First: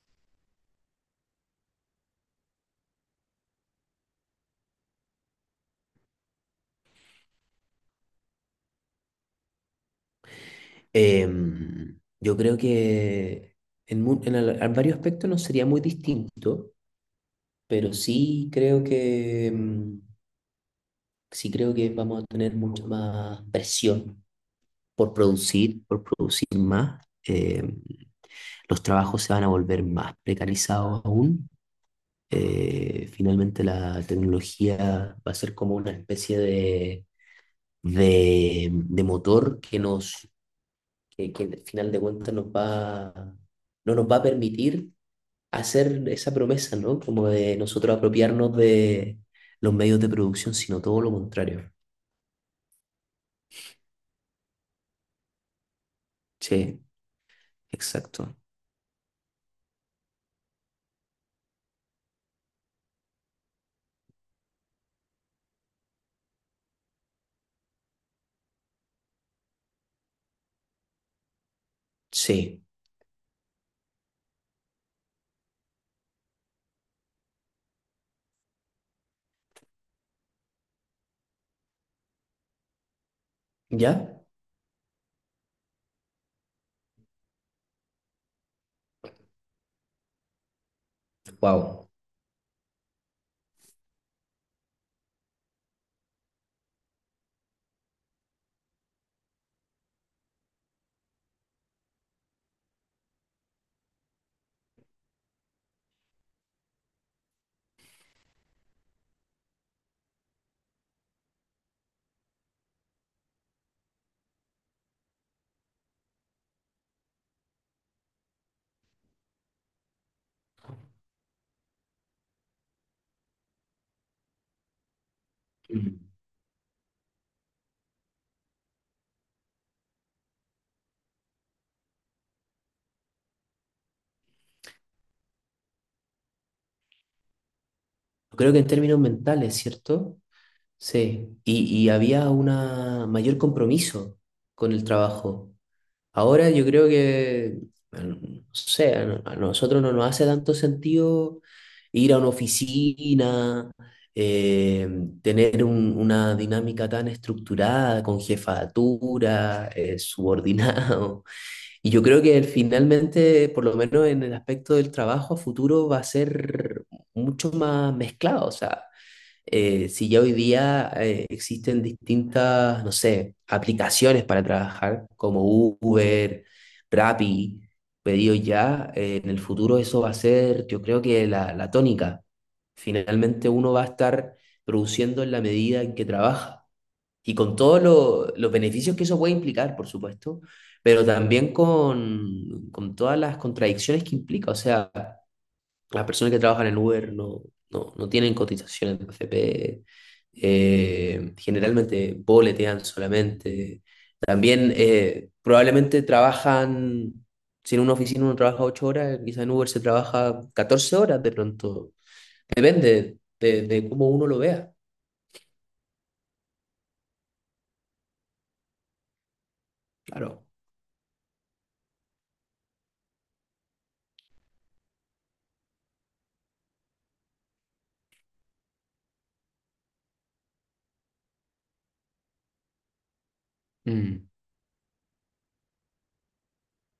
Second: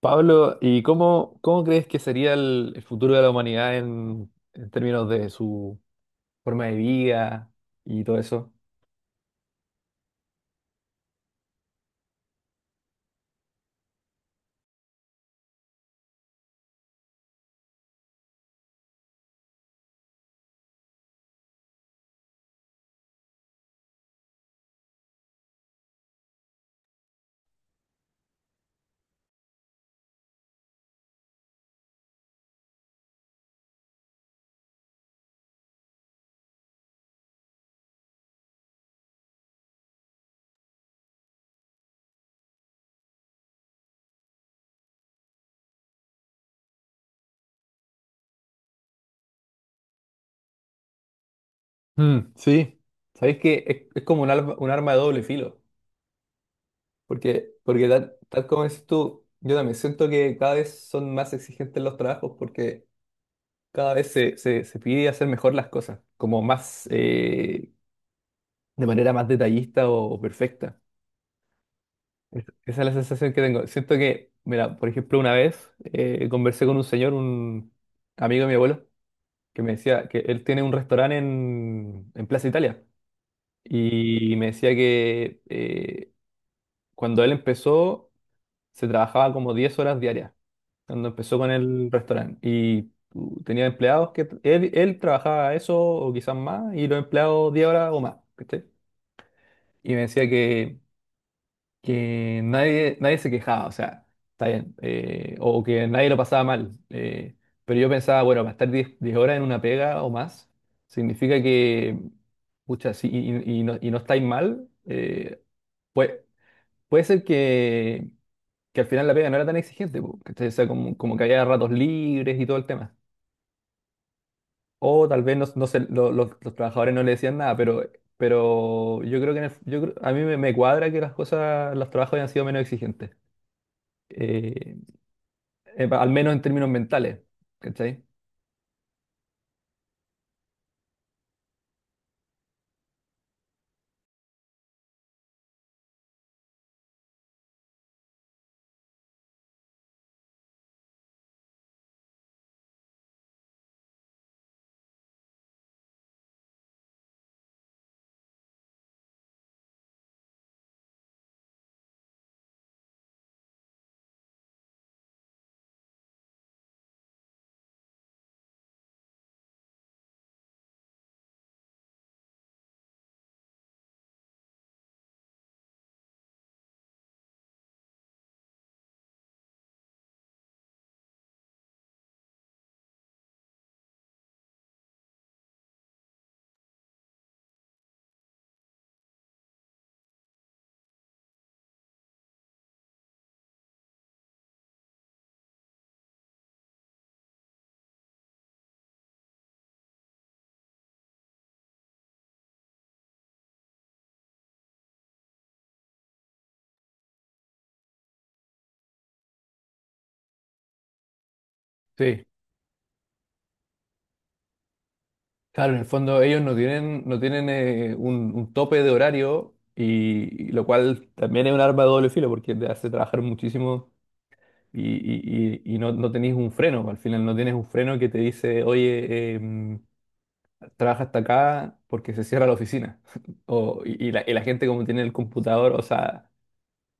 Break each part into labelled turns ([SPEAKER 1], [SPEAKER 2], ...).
[SPEAKER 1] Pablo, ¿y cómo crees que sería el futuro de la humanidad en términos de su forma de vida y todo eso?
[SPEAKER 2] Yo creo que en, mu- en al- en varios aspectos no sería muy distinto, pero sí creo que sí creo que vamos a tener mucha más presión por producir más. Los trabajos se van a volver más precarizados aún. Finalmente la tecnología va a ser como una especie de, de motor que al final de cuentas no nos va a permitir hacer esa promesa, ¿no? Como de nosotros apropiarnos de los medios de producción, sino todo lo contrario.
[SPEAKER 1] Mm, sí, sabéis que es como un arma de doble filo,
[SPEAKER 2] Sí,
[SPEAKER 1] porque, porque tal,
[SPEAKER 2] exacto.
[SPEAKER 1] tal como dices tú, yo también siento que cada vez son más exigentes los trabajos porque cada vez se pide hacer mejor las cosas, como más de manera más detallista o perfecta. Es-
[SPEAKER 2] Sí.
[SPEAKER 1] Esa es la sensación que tengo. Siento que, mira, por ejemplo, una vez conversé con un señor, un amigo de mi abuelo, que me decía que él tiene un restaurante en Plaza Italia.
[SPEAKER 2] ¿Ya?
[SPEAKER 1] Y me decía que cuando él empezó, se trabajaba como 10 horas diarias, cuando empezó con
[SPEAKER 2] Wow.
[SPEAKER 1] el restaurante. Y tenía empleados que él trabajaba eso o quizás más, y los empleados 10 horas o más. ¿Cachai? Y me decía que nadie se quejaba, o sea, está bien, o que nadie lo pasaba mal. Pero yo pensaba, bueno, para estar 10 10 horas en una pega o más, significa que, pucha, si y no, y no estáis mal, puede, puede ser que al final la pega no era tan exigente, po, ¿cachai? O sea, como, como que había ratos libres y todo el tema. O tal vez no se- lo- los trabajadores no le decían nada, pero yo creo que en el- yo creo- a mí me cuadra que las cosas, los trabajos hayan sido menos exigentes. Eh, Al menos en términos mentales, ¿cachai?
[SPEAKER 2] Creo que en términos mentales, ¿cierto? Sí. Y había un mayor compromiso con el trabajo. Ahora yo creo que, bueno, no sé, a nosotros no nos hace tanto sentido ir a una oficina, eh, tener una dinámica tan estructurada, con jefatura, subordinado. Y yo creo que finalmente, por lo menos en el aspecto del trabajo a futuro, va a ser mucho más mezclado. O sea, si ya hoy día existen distintas, no sé, aplicaciones para trabajar como Uber, Rappi, Pedido Ya, en el futuro eso va a ser, yo creo que la tónica. Finalmente uno va a estar produciendo en la medida en que trabaja y con todos los beneficios que eso puede implicar, por supuesto, pero también con todas las contradicciones que implica. O sea, las personas que trabajan en Uber no tienen cotización en FP, generalmente boletean solamente. También probablemente trabajan, si en una oficina uno trabaja 8 horas, quizá en Uber se trabaja 14 horas de pronto.
[SPEAKER 1] Sí,
[SPEAKER 2] Depende de cómo uno lo vea,
[SPEAKER 1] claro, en el fondo ellos no tienen, no tienen un tope de horario
[SPEAKER 2] claro.
[SPEAKER 1] y lo cual también es un arma de doble filo porque te hace trabajar muchísimo y no, no tenés un freno, al final no tienes un freno que te dice, oye, trabaja hasta acá porque se cierra la oficina. O,
[SPEAKER 2] Mm,
[SPEAKER 1] y la gente como tiene el computador, o sea,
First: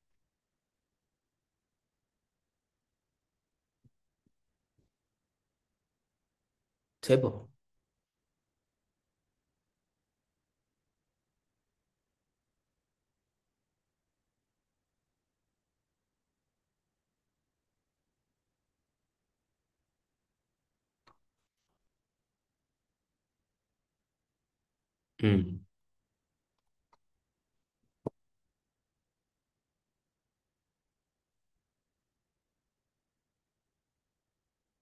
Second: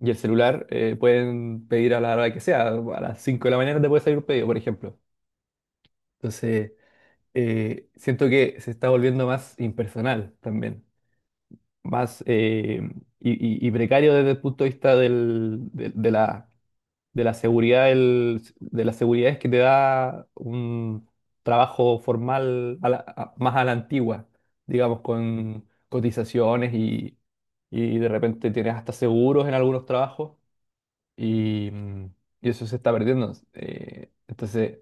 [SPEAKER 1] y el celular, pueden pedir a la hora que sea, a las 5 de la mañana te puede salir un pedido, por ejemplo. Entonces,
[SPEAKER 2] sí, po.
[SPEAKER 1] siento que se está volviendo más impersonal también, más y, y precario desde el punto de vista de la seguridad, de las seguridades que te da un trabajo formal más a la antigua, digamos,
[SPEAKER 2] Mm.
[SPEAKER 1] con cotizaciones y de repente tienes hasta seguros en algunos trabajos y, y eso se está perdiendo. Entonces,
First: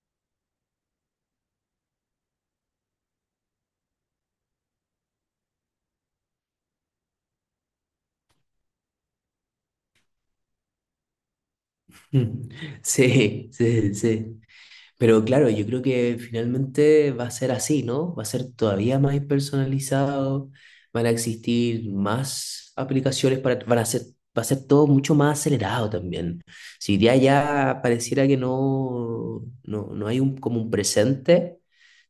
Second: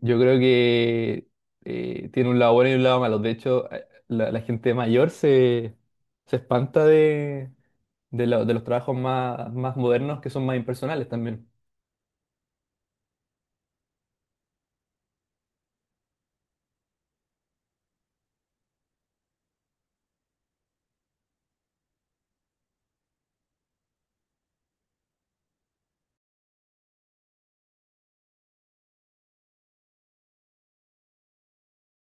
[SPEAKER 1] yo creo que tiene un lado bueno y un lado malo. De hecho, la gente mayor se, se espanta de, de los trabajos más, más modernos que son más impersonales también.
[SPEAKER 2] Sí, sí, sí. Pero claro, yo creo que finalmente va a ser así, ¿no? Va a ser todavía más personalizado, van a existir más aplicaciones para, van a ser, va a ser todo mucho más acelerado también. Si ya pareciera que no hay un, como un presente,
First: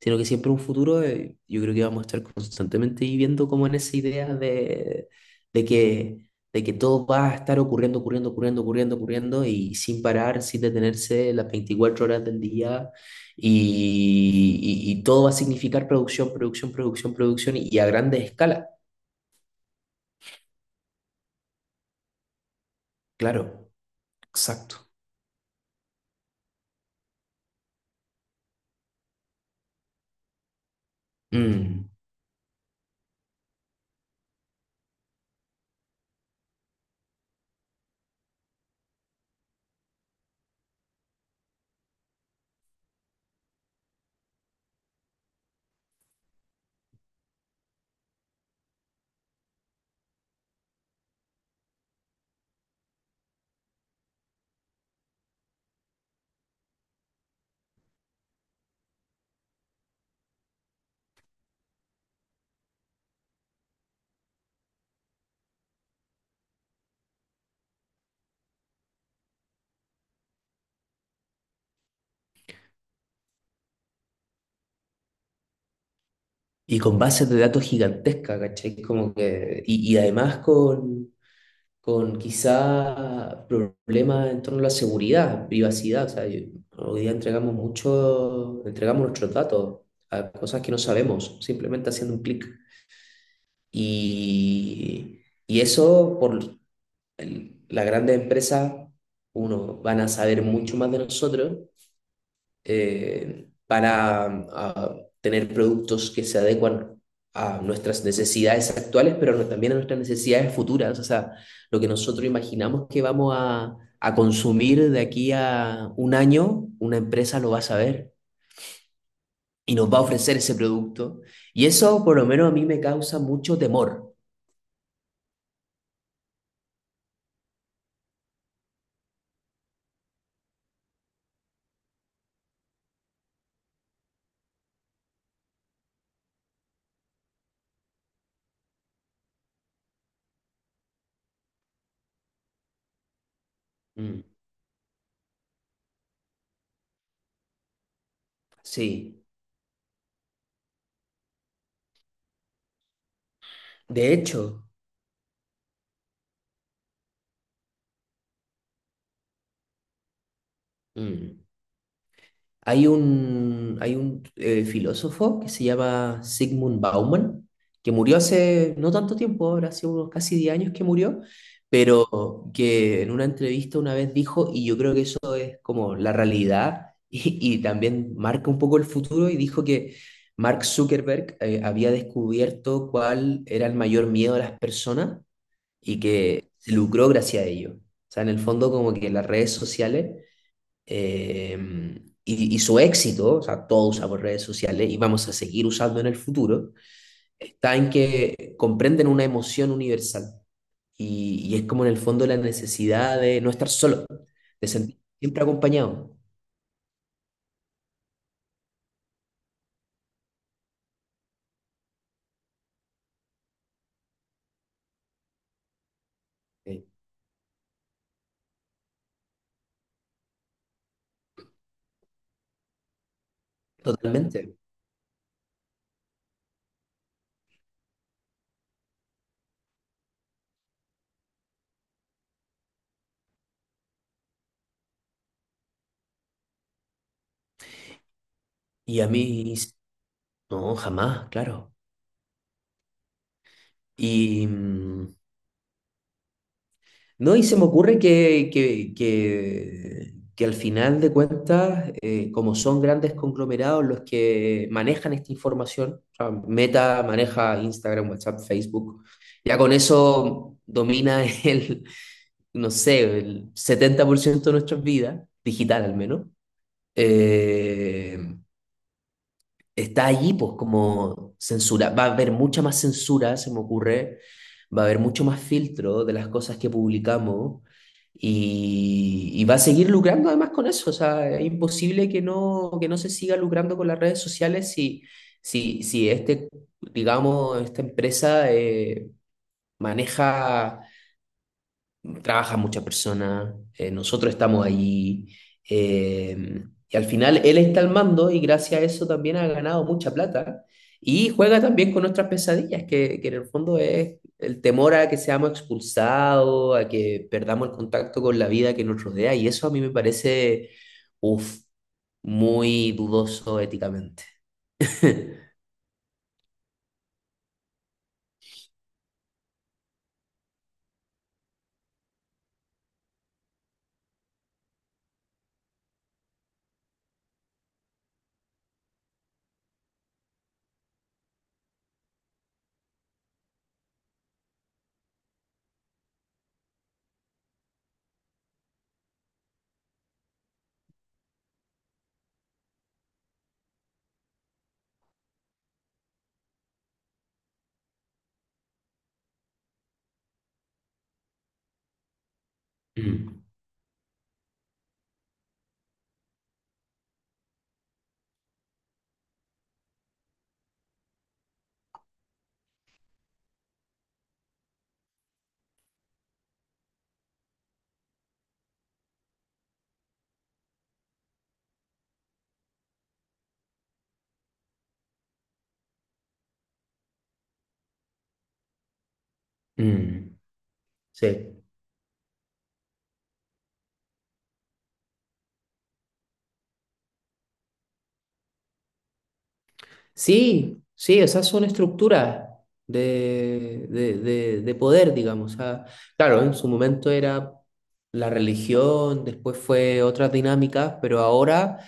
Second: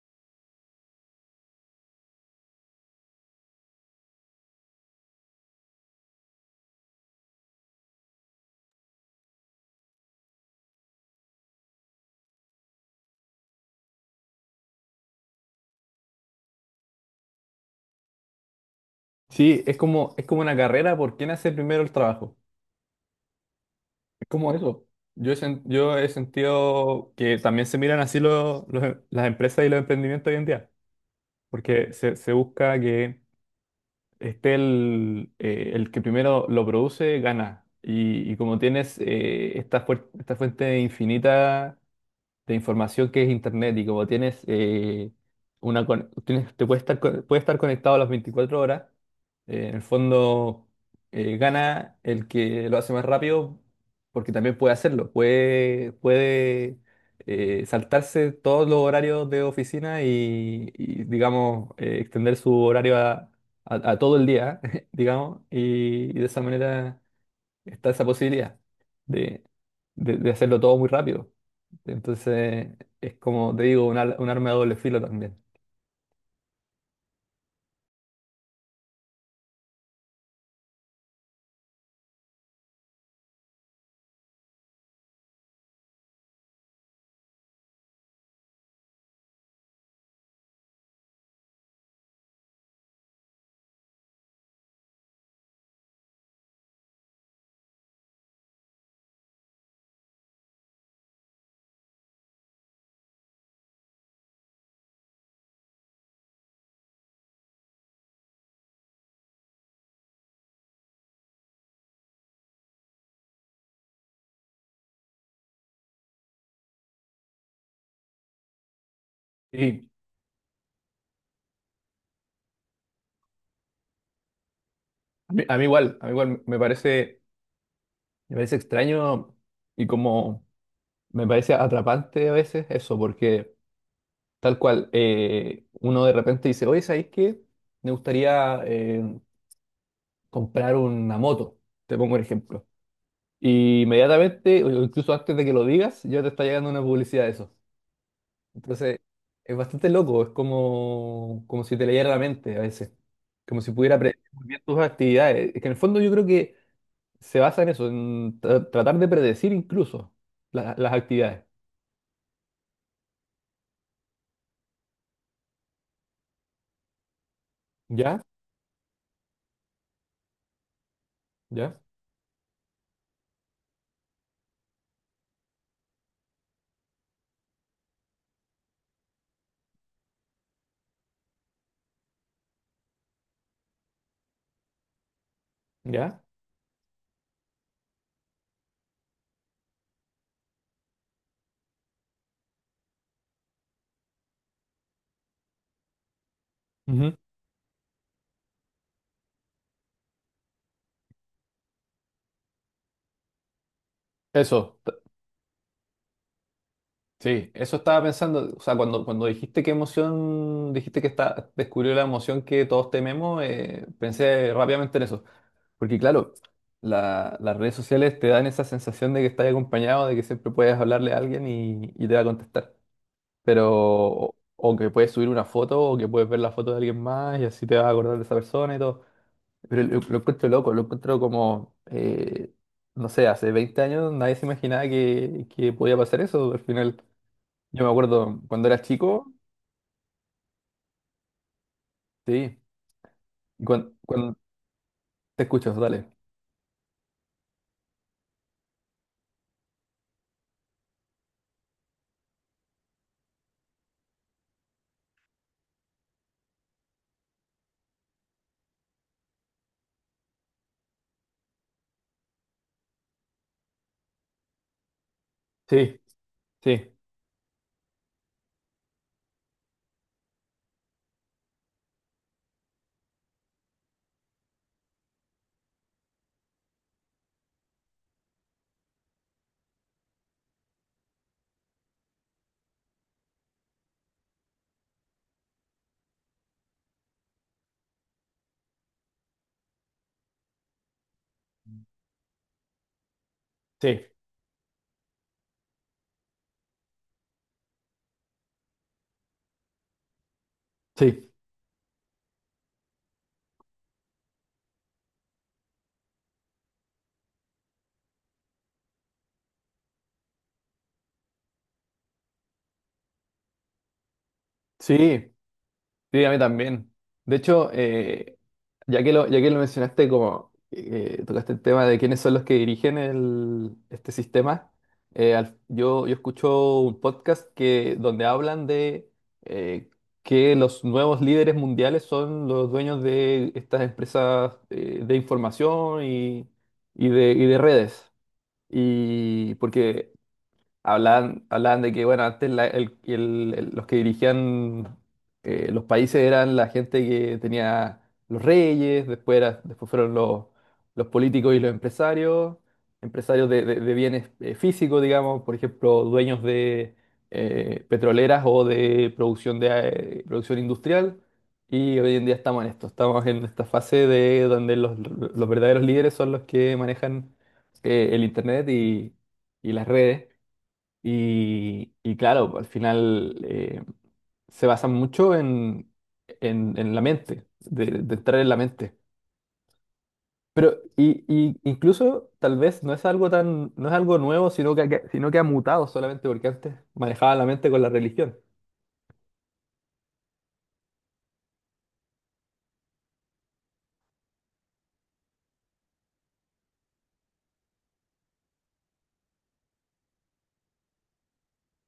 [SPEAKER 2] sino que siempre un futuro, yo creo que vamos a estar constantemente viviendo como en esa idea de, de que de que todo va a estar ocurriendo, ocurriendo, ocurriendo, ocurriendo, ocurriendo y sin parar, sin detenerse las 24 horas del día y, y todo va a significar producción, producción, producción, producción y a grande escala.
[SPEAKER 1] Sí, es como una carrera por quién hace primero el trabajo.
[SPEAKER 2] Claro,
[SPEAKER 1] Es como eso.
[SPEAKER 2] exacto.
[SPEAKER 1] Yo he sentido que también se miran así las empresas y los emprendimientos hoy en día,
[SPEAKER 2] Mm.
[SPEAKER 1] porque se busca que esté el que primero lo produce, gana. Y como tienes esta, esta fuente infinita de información que es Internet y como tienes, te puede estar, puede estar conectado a las 24 horas, en el fondo gana el que lo hace más rápido porque también puede hacerlo, puede saltarse todos los horarios de oficina y, digamos, extender su horario a todo el día, digamos, y de esa manera está esa posibilidad de, de hacerlo todo muy rápido. Entonces, es como te digo, un arma de doble filo también.
[SPEAKER 2] Y con bases de datos gigantescas, ¿cachai? Como que, y además con quizá problemas en torno a la seguridad, privacidad. O sea, yo- hoy día entregamos mucho, entregamos nuestros datos a cosas que no sabemos, simplemente haciendo un clic. Y, y eso por las grandes empresas, uno, van a saber mucho más de nosotros para ah, tener productos que se adecuan a nuestras necesidades actuales, pero no- también a nuestras necesidades futuras, o sea, lo que nosotros imaginamos que vamos a consumir de aquí a 1 año, una empresa lo va a saber y
[SPEAKER 1] Y
[SPEAKER 2] nos va a ofrecer ese producto. Y eso por lo menos a mí me causa mucho temor.
[SPEAKER 1] a mí igual me parece extraño y como me parece atrapante a veces eso, porque tal cual, uno de repente dice, oye, ¿sabéis qué? Me gustaría comprar una moto, te pongo un ejemplo. Y
[SPEAKER 2] Mm,
[SPEAKER 1] inmediatamente, o incluso antes de que lo digas, ya te está llegando una publicidad de eso. Entonces,
[SPEAKER 2] sí,
[SPEAKER 1] es bastante loco, es como, como si te leyera la mente a veces, como si pudiera
[SPEAKER 2] de
[SPEAKER 1] predecir muy bien
[SPEAKER 2] hecho,
[SPEAKER 1] tus actividades. Es que en el fondo yo creo que se basa en eso, en tratar de predecir incluso las
[SPEAKER 2] mm,
[SPEAKER 1] actividades.
[SPEAKER 2] hay un, hay un filósofo que se llama Sigmund Bauman, que murió
[SPEAKER 1] ¿Ya?
[SPEAKER 2] hace no tanto tiempo, ahora hace unos casi 10 años que murió,
[SPEAKER 1] ¿Ya?
[SPEAKER 2] pero que en una entrevista una vez dijo, y yo creo que eso es como la realidad y también marca un poco el futuro, y dijo que Mark Zuckerberg había descubierto cuál era el mayor miedo de las personas y
[SPEAKER 1] ¿Ya?
[SPEAKER 2] que se lucró gracias a ello. O sea, en el fondo como que las redes sociales eh, y su éxito, o sea, todos usamos redes sociales y vamos a seguir usando en el futuro,
[SPEAKER 1] Ujú.
[SPEAKER 2] está en que comprenden una emoción universal. Y es como en el fondo la necesidad de no estar solo, de
[SPEAKER 1] Eso,
[SPEAKER 2] sentir siempre acompañado.
[SPEAKER 1] sí, eso estaba pensando, o sea, cuando, cuando dijiste qué emoción, dijiste que está, descubrió la emoción que todos tememos, pensé rápidamente en eso. Porque claro,
[SPEAKER 2] Sí.
[SPEAKER 1] las redes sociales te dan esa sensación de que estás acompañado, de que siempre puedes hablarle a alguien y te va a contestar. Pero,
[SPEAKER 2] Totalmente.
[SPEAKER 1] o que puedes subir una foto, o que puedes ver la foto de alguien más y así te vas a acordar de esa persona y todo. Pero lo encuentro loco, lo encuentro como, no sé, hace 20 años nadie se imaginaba que podía pasar eso. Al final, yo me acuerdo cuando era
[SPEAKER 2] Y a
[SPEAKER 1] chico,
[SPEAKER 2] mí, no, jamás, claro.
[SPEAKER 1] sí, y cuando, cuando
[SPEAKER 2] Y, mm,
[SPEAKER 1] te escuchas, dale.
[SPEAKER 2] no, y se me ocurre que al final de cuentas, como son grandes conglomerados los que manejan esta información, o sea, Meta maneja Instagram, WhatsApp, Facebook, ya con eso domina el, no sé, el 70% de nuestras vidas, digital al
[SPEAKER 1] Sí,
[SPEAKER 2] menos.
[SPEAKER 1] sí,
[SPEAKER 2] Eh, Está allí, pues como censura. Va a haber mucha más censura, se me ocurre. Va a haber mucho más filtro de las cosas que publicamos y va a seguir lucrando además con eso. O sea, es imposible que no se siga lucrando con las redes sociales si este, digamos, esta empresa maneja trabaja mucha persona,
[SPEAKER 1] sí,
[SPEAKER 2] nosotros estamos allí, y al final él está al mando y gracias a eso también ha ganado mucha plata
[SPEAKER 1] sí,
[SPEAKER 2] y juega también con nuestras pesadillas, que en el fondo es el temor a que seamos expulsados, a que perdamos el contacto con la vida que nos rodea y eso a mí me parece, uf, muy dudoso éticamente.
[SPEAKER 1] sí. Sí, a mí también. De hecho, ya que lo mencionaste, como tocaste el tema de quiénes son los que dirigen el, este sistema, yo, yo escucho un podcast que, donde hablan de eh, que los nuevos líderes mundiales son los dueños de estas empresas de información y de redes. Y porque hablaban, hablaban de que, bueno, antes los que dirigían los países eran la gente que tenía los reyes, después, después fueron los políticos y los empresarios,
[SPEAKER 2] Mm,
[SPEAKER 1] empresarios de, de bienes físicos, digamos, por ejemplo, dueños de petroleras o de, producción industrial. Y hoy en día estamos en esto, estamos en esta fase de donde los verdaderos líderes son los que manejan el internet y las redes. Y claro, al final se basa mucho en la mente, de entrar en la mente.
[SPEAKER 2] mm,
[SPEAKER 1] Pero y
[SPEAKER 2] sí.
[SPEAKER 1] incluso tal vez no es algo tan, no es algo nuevo, sino que, sino que ha mutado solamente porque antes manejaba la mente con la religión.
[SPEAKER 2] Sí, sí, esas son estructuras de, de poder, digamos. O sea, claro, en su momento era la religión, después fue otras dinámicas, pero ahora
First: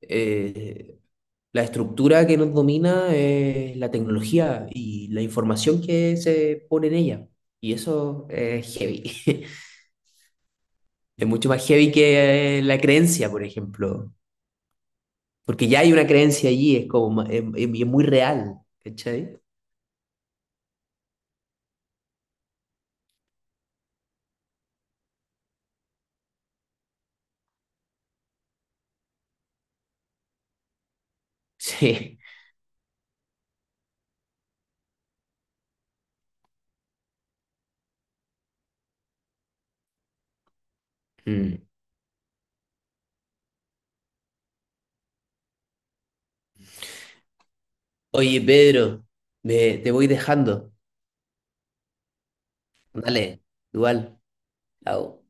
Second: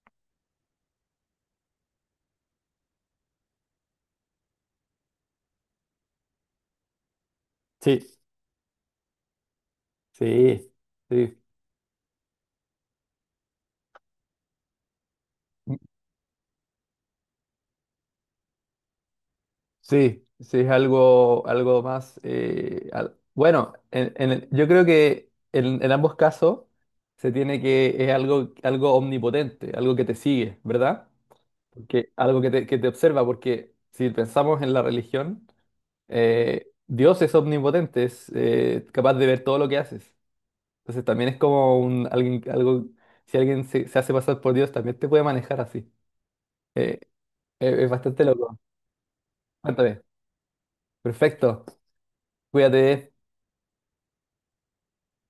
[SPEAKER 2] eh, la estructura que nos domina es la tecnología y la información que se pone en ella. Y
[SPEAKER 1] Sí,
[SPEAKER 2] eso es heavy.
[SPEAKER 1] sí,
[SPEAKER 2] Es
[SPEAKER 1] sí,
[SPEAKER 2] mucho más heavy que la creencia, por ejemplo. Porque ya hay una creencia allí, es como, y es muy real, ¿cachai?
[SPEAKER 1] sí, sí, es algo, algo más, bueno, yo creo que en ambos casos se tiene que, es algo, algo omnipotente, algo que te sigue, ¿verdad? Porque
[SPEAKER 2] Sí.
[SPEAKER 1] algo que te observa, porque si pensamos en la religión, Dios es omnipotente, es capaz de ver todo lo que haces. Entonces también es
[SPEAKER 2] Mm.
[SPEAKER 1] como un alguien, algo, si alguien se, se hace pasar por Dios, también te puede manejar así. Eh, es bastante
[SPEAKER 2] Oye,
[SPEAKER 1] loco.
[SPEAKER 2] Pedro, me, te
[SPEAKER 1] Cuéntame.
[SPEAKER 2] voy dejando.
[SPEAKER 1] Perfecto. Cuídate.
[SPEAKER 2] Dale, igual. Chao.